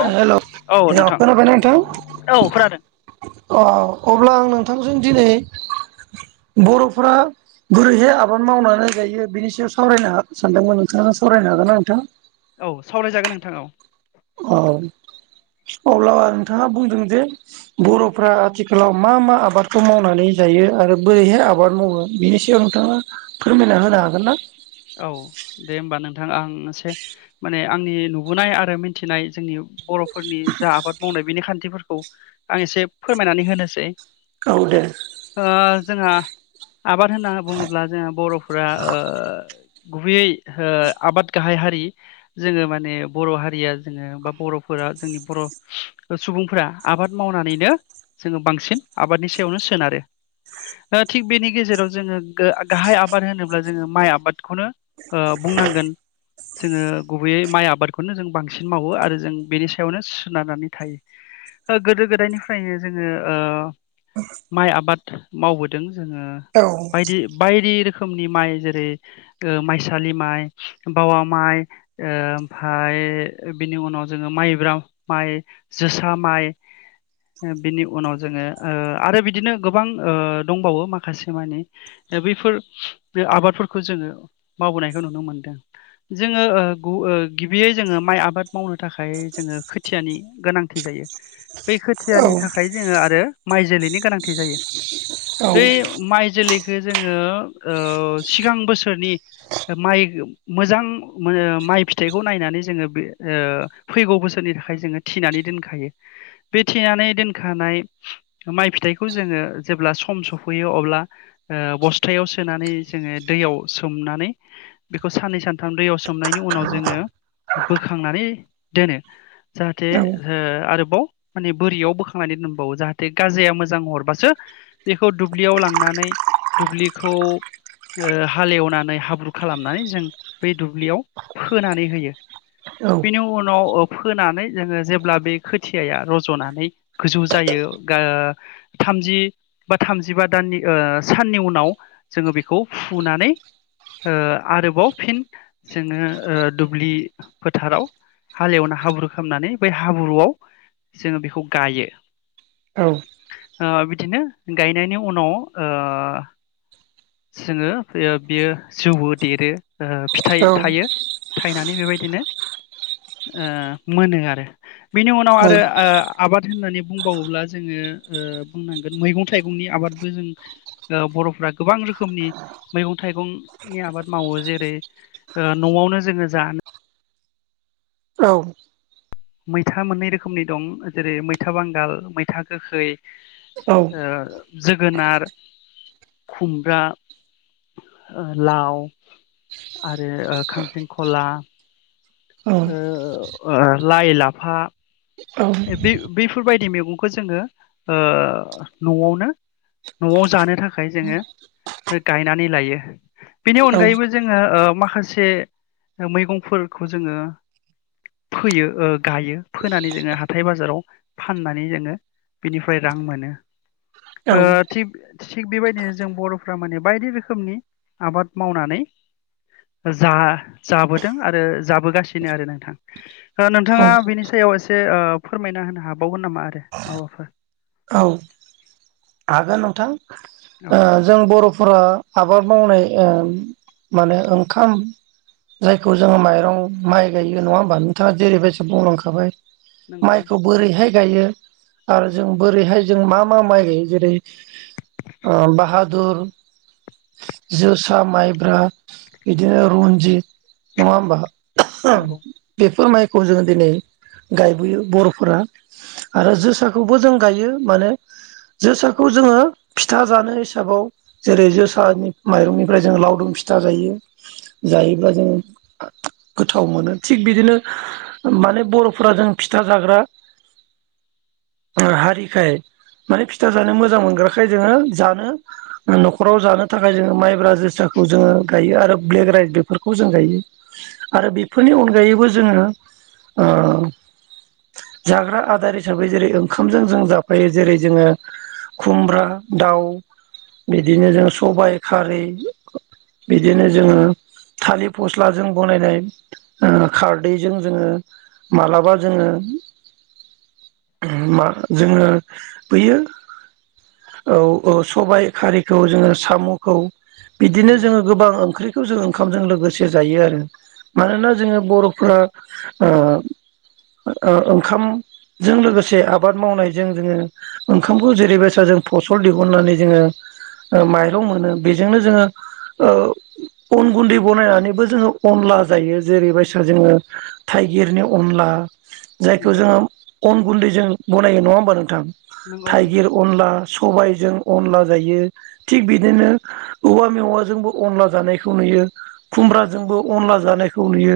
औ हेलौ औ नोंथां खोनाबायना औ नोंथां‌? खोनादों अ अब्ला आं नोंथांजों दिनै बर'फ्रा गुरैहाय आबाद मावनानै जायो बिनि सायाव सावरायनो सानदोंमोन नोंथाङा सावरायनो हागोन ना नोंथां? औ सावरायजागोन नोंथांऔ। औ अब्ला नोंथाङा बुंदों जे बर'फ्रा आथिखालाव मा मा आबादखौ मावनानै जायो, आरो बोरैहाय आबाद मावो बेनि सायाव नोंथाङा फोरमायना होनो हागोन ना? औ दे होमबा नोंथां आं एसे माने आंनि नुबोनाय आरो मिथिनाय जोंनि बर'फोरनि जा आबाद मावनाय बिनि खान्थिफोरखौ आं एसे फोरमायनानै होनोसै। गाव दे ओ जोंहा। आबाद होनना बुङोब्ला जोंहा बरफोरा। गुबैयै आबाद गाहाय हारि जोङो माने बर हारिया जोङो बा बरफोरा जोंनि बर सुबुंफोरा आबाद मावनानैनो जोङो बांसिन आबादनि सायावनो सोनारो थिग बेनि गेजेराव जोङो गाहाय आबाद होनोब्ला जोङो माइ आबाद खौनो बुंनांगोन जोङो गुबैयै माइ आबादखौनो जों बांसिन मावो आरो जों बेनि सायावनो सोनारनानै थायो गोदो गोदायनिफ्रायनो जोङो ओ माइ आबाद मावबोदों। ओ बायदि बायदि रो रोखोमनि माइ जेरै माइसालि माइ बावा माइ ओमफ्राय बिनि उनाव जोङो माइब्रा माइ जोसा माइ बिनि उनाव जोङो आरो बिदिनो गोबां दंबावो माखासे मानि बैफोर आबादफोरखौ जोङो मावबोनायखौ नुनो मोनदों जोङो गिबियै जोङो माइ आबाद मावनो थाखाय जोङो खोथियानि गोनांथि जायो। बै औ खोथियानि थाखाय जोङो आरो माइ जोलैनि गोनांथि जायो औ बै माइ जोलै बे जोङो ओ सिगां बोसोरनि माइ मोजां माइ फिथाइखौ नायनानै जोङो बे फैगौ बोसोरनि थाखाय जोङो थिनानै दोनखायो बे थिनानै दोनखानाय माइ फिथाइखौ जोङो जेब्ला सम सफैयो अब्ला बस्थायाव सोनानै जोङो दैयाव सोम सोमनानै बेखौ साननै सानथाम दैयाव सोमनायनि उनाव जोङो बोखांनानै दोनो जाहाथे औ आरोबाव माने बोरियाव बोखांनानै दोनबावो जाहाथे गाजाया मोजां हरबासो बेखौ दुब्लियाव लांनानै दुब्लिखौ हालेव नानै हाब्रु खालामनानै जों बे दुब्लियाव फोनानै होयो औ बेनि उनाव फोनानै जोङो जेब्ला बे खोथियाया रज'नानै गोजौ जायो थामजि बा थामजिबा दाननि साननि उनाव जोङो बेखौ फुनानै ओ आरोबाव फिन जोङो दुब्लि फोथाराव हालेवना हाब्रु खालामनानै बै हाब्रुआव जोङो बेखौ गायो औ बिदिनो गायनायनि उनाव ओ जोङो बियो जौबो देरो फिथाइ थायो। थायनानै बेबायदिनो ओ मोनो आरो बिनि उनाव आरो ओ आबाद होननानै बुंबावोब्ला जोङो बुंनांगोन मैगं थाइगंनि आबादबो जों बरफ्रा गोबां रोखोमनि मैगं थाइगं नि आबाद मावो जेरै नआवनो जोङो जा औ मैथा मोननै रोखोमनि दं जेरै मैथा बांगाल मैथा गोखै जोगोनार खुमब्रा लाव आरो खांखेंखला ओ लाइ लाफा बे बैफोरबायदि मैगंखौ जोङो नआवनो नआव जानो थाखाय जोङो गायनानै लायो बेनि औ अनगायैबो जोङो माखासे मैगंफोरखौ जोङो फोयो गायो फोनानै जोङो हाल हाथाय बाजाराव फाननानै जोङो बिनिफ्राय रां मोनो। ओ औ थिब थिग बेबायदिनो जों बर'फ्रा माने बायदि रोखोमनि आबाद मावनानै जा जाबोदों आरो जाबोगासिनो आरो नोंथां नोंथाङा बिनि सायाव एसे ओ फोरमायना होनो हाबावगोन नामा आरो माबाफोर? औ हागोन नोंथां औ ओ जों बर' फुरा आबाद मावनाय माने ओंखाम जायखौ जोङो माइरं माइ गायो नङा होमबा नोंथाङा जेरैबायदि बुंलांखाबाय नंगौ माइखौ बोरैहाय गायो आरो जों बोरैहाय जों मा मा माइ गायो जेरै बाहादुर, जोसा, माइब्रा बिदिनो रन्जित नङा होमबा नंगौ बेफोर माय खौ जोङो दिनै गायबोयो बरफोरा आरो जोसाखौबो जों जियो माने जोसाखौ जोङो फिथा जानो हिसाबाव जेरै जोसानि माइरंनिफ्राय जों लावदुम फिथा जायो जायोब्लाा जोङो गोथाव मोनो थिग बिदिनो माने बरफोरा जों फिथा जाग्रा हारिखाय माने फिथा जानो मोजां मोनग्राखाय जोङो जानो नखराव जानो थाखाय जोङो माइब्रा जोसाखौ जोङो गायो आरो ब्लेक राइस बेफोरखौ जों गायो आरो बेफोरनि अनगायैबो जोङो ओ जाग्रा आदार हिसाबै जेरै ओंखामजों जों जाफायो जेरै जोङो खुमब्रा दाउ बिदिनो जों सबायाइ खारै बिदिनो जोङो थालिर फस्लाजों बनायनाय खारदैजों जोङो मालाबा जोङो माने मा सोरबा जोङो बैयो औ औ सबाय खारिखौ जोङो साम'खौ बिदिनो नंगौ जोङो गोबां ओंख्रिखौ जोंङो ओंखा [unintelligible] जों लोगोसे जायो आरो मानोना जोङो बर'फोरा ओ ओ ओंखामजों लोगोसे आबाद मावनायजों जोङो ओंखामखौ जेरैबायसा जों फसल दिहुननानै जोङो ओ माइरं मोनो बेजोंनो जोङो ओ अन गुन्दै बनायनानैबो जोङो अनला जायो जेरैबायसा जोङो थाइगिरनि अनला, जायखौ नंगौ जोङो अन गुन्दैजों बनायो नङा होनबा नोंथां? नंगौ नंगौ थाइगिर अनला, सबायजों अनला जायो थिग बिदिनो औवा मेवाजोंबो अनला जानायखौ नुयो खुमब्राजोंबो अनला जानायखौ नुयो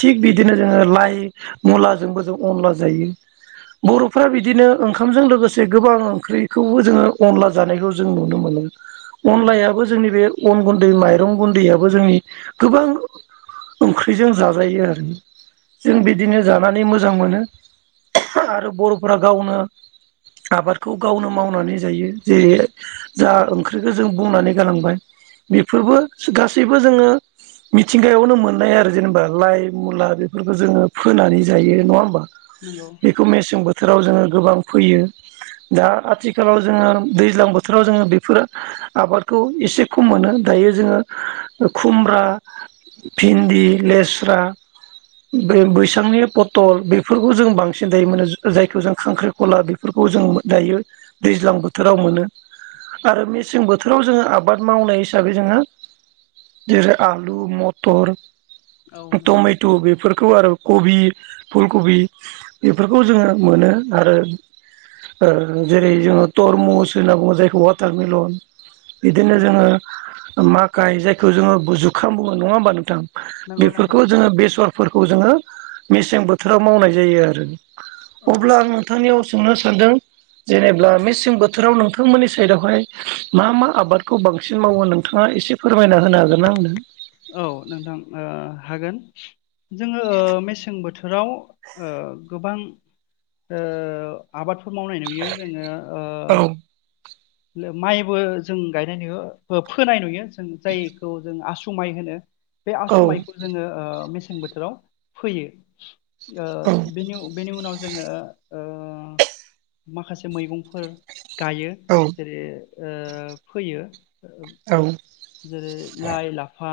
थिग बिदिनो जोङो लाइ मुलाजोंबो जों अनला जायो। बर'फ्रा बिदिनो ओंखामजों लोगोसे गोबां ओंख्रिखौबो जोङो अनला जानायखौ जों नुनो मोनो। नंगौ अनलायाबो जोंनि बे अन गुन्दै माइरं गुन्दैयाबो जोंनि गोबां ओंख्रिजों जाजायो आरो जों बिदिनो जानानै मोजां मोनो। आरो बर'फोरा गावनो आबादखौ गावनो मावनानै जायो जेरै जा ओंख्रिखौ जों बुंनानै गालांबाय बेफोरबो गासैबो जोङो मिथिंगायावनो मोननाय आरो जेनेबा लाइ, मुला बेफोरखौ जोङो फोनानै जायो नङा होमबा? नंगौ। बेखौ मेसें बोथोराव जोङो गोबां फैयो दा आथिखालाव जोङो दैज्लां बोथोराव जोङो बेफोरो आबादखौ एसे खम मोनो दायो जोङो खुमब्रा, भिन्दि, लेस्रा, बै-बैसांनि पथल बेफोरखौ जों बांसिन दायो मोनो जा-जायखौ जों खांख्रिखला बेफोरखौ जों दायो दैज्लां बोथोराव मोनो आरो मेसें बोथोराव जोङो आबाद मावनाय हिसाबै जोङो जेरै आलु, मथर, औ नंगौ टमेट', बेफोरखौ आरो कबि, फुलकबि, बेफोरखौ जोङो मोनो आरो ओ जेरै जोङो तरमुस होनना बुङो जायखौ वाटारमेलन बिदिनो नंगौ जोङो मा काय जाय जोङो बु जुखाम बुङो नङा होमबा नोंथां? नंगौ नंगौ बेफोरखौ जोङो बेसरफोरखौ जोङो मेसें बोथोराव मावनाय जायो आरो। औ अब्ला आं नोंथांनियाव सोंनो सानदों जेनेबा मेसें बोथोराव नोंथांमोननि साइदावहाय मा मा आबादखौ बांसिन मावो नोंथाङा एसे फोरमायना होनो हागोन ना आंनो? औ नोंथां ओ हागोन जोङो ओ मेसें बोथोराव ओ गोबां ओ आबाद फोर मावनाय नुयो जोङो ओ औ लो माइबो जों गायनाय नुयो फो-फोनाय नुयो जों जायखौ जों आसु माइ होनो। बे आसु माइखौ औ जोङो ओ मेसें बोथोराव फोयो। ओ बेनि बेनि उनाव जोङो ओ माखासे मैगंफोर गायो औ जेरै ओ फोयो। ओ औ। जेरै लाइ, लाफा,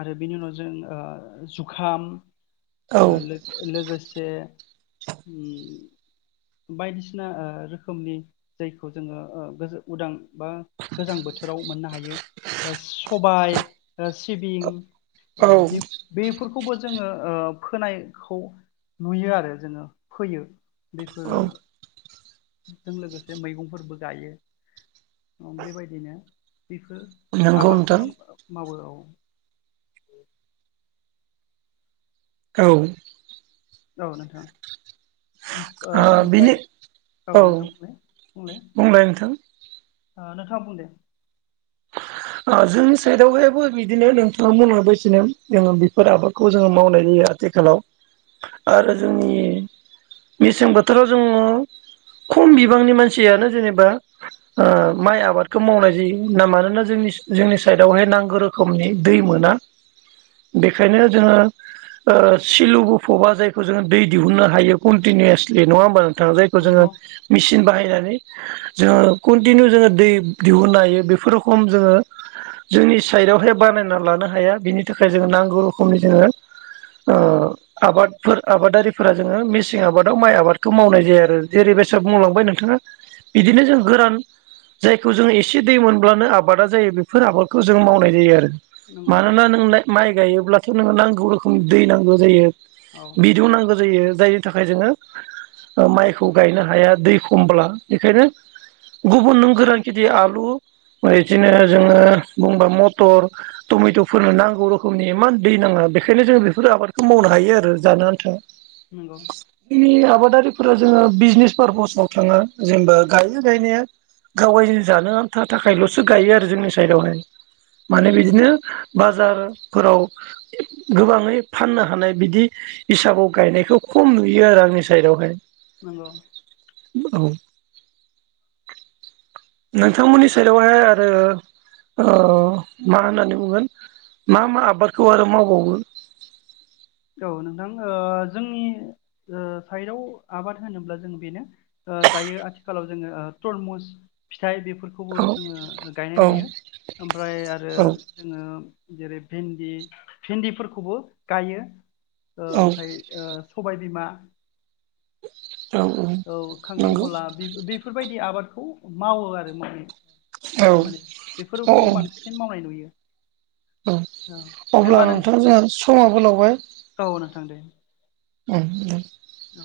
आरो बेनि उनाव जों ओ जुखाम ओ औ लोग लोगोसे से ओम बायदिसिना ओ रोखोमनि जायखौ जोङो ओ गोज उदां बा गोजां बोथोराव मोननो हायो ओ सबाय ओ सिबिं औ ओ बिब-बिब फोरखौबो जोङो ओ फोनायखौ नुयो आरो जोङो फोयो। बेफोरो औ जों लोगोसे मैगंफोरबो गाइयो। ओम बेबायदिनो। बेफोर नंगौ नोंथां आबादखौनो मावो औ। लांदां औ औ नोंथां। ओम ओ ओमफाय बिनि औ नोंथां बुंलाय बुंलाय। ओ नोंथाङा बुं दे। ओ जोंनि साइदावहायबो बिदिनो नोंथाङा बुंनायबायदिनो जोङो बेफोर आबादखौ जोङो मावनाय जायो आथिखालाव आरो जोंनि मेसें बोथोराव जोङो खम बिबांनि मानसियानो जेनेबा ओ माइ आबादखौ मावनाय जायो ना मानोना जोंनि जोंनि साइडआवहाय नांगौ रोखोमनि दै मोना बेखायनो जोङो ओ सिलु बुफबा जायखौ जोङो दै दिहुननो हायो कन्टिनिउवासलि नङा होमबा नों? ओ जायखौ जोङो नंगौ मिसिन बाहायनानै नै जोङो कन्टिनिउ जोङो दै दिहुननो हायो बेफोर रोखम जोङो जोंनि साइडआवहाय बानायना लानो हाया बिनि थाखाय जोङो नांगौ रोखोमनि जोङो ओ आबादफोर आबादारिफोरा जोङो मेसें आबादाव माइ आबादखौ मावनाय जाया आरो जेरै बायसा बुंलांबाय नोंथाङा बिदिनो जों गोरान जायखौ जोङो एसे दै मोनब्लानो आबादा जायो बे फोर आबादखौ जों मावनाय जायो आरो। नंगौ मानोना नों नाइ माइ गायोब्ला सोरनोबा नांगौ रोखोमनि दै नांगौ जायो। औ बिदुं नांगौ जायो। जायनि थाखाय जोङो ओ माइखौ गायनो हाया दै खमब्ला बेखायनो गुबुन नों गोरान खेथि आलु बायदिनो जोङो बुंबा मटर टमेटफोरनो नांगौ रोखोमनि इमान दै नाङा बेखायनो जोङो बेफोर आबादखौ मावनो हायो आरो जानो आन्था। नंगौ जोंनि आबादारि फोर जोङो बिजनेस पारपसाव थाङा जेनबा गायो गायनाया गाव गाय जानो आनथा थाखायल'सो गाइयो। जोंनि साइदावहाय माने बिदिनो बाजारफोराव गोबाङै फाननो हानाय बिदि हिसाबाव गायनायखौ खम नुयो आरो आंनि साइदावहाय। नंगौ औ। लांदां नोंथांमोननि साइदावहाय आरो ओ मा होननानै बुंगोन मा मा आबादखौ आरो मावबावो? औ नोंथां ओ जोंनि ओ साइडआव आबाद होनोब्ला जों बेनो ओ दायो आथिखालाव जोङो ओ तरमुस फिथाय बेफोरखौबो औ जोङो गायनाय औ नुयो ओमफ्राय आरो औ जोङो जेरै भिन्दि भिन्दिफोरखौबो गाइयो। ओ औ ओमफ्राय ओ सबाय बिमा। औ नंगौ खांख्रेंखला बेफोरबायदि आबादखौ मावो आरो माने औ माने औ बेफोरखौ बांसिन मावनाय नुयो औ दे अब्ला होमबा नों नोंथां जोंहा समाबो लावबाय औ नोंथां दे ओम ओम औ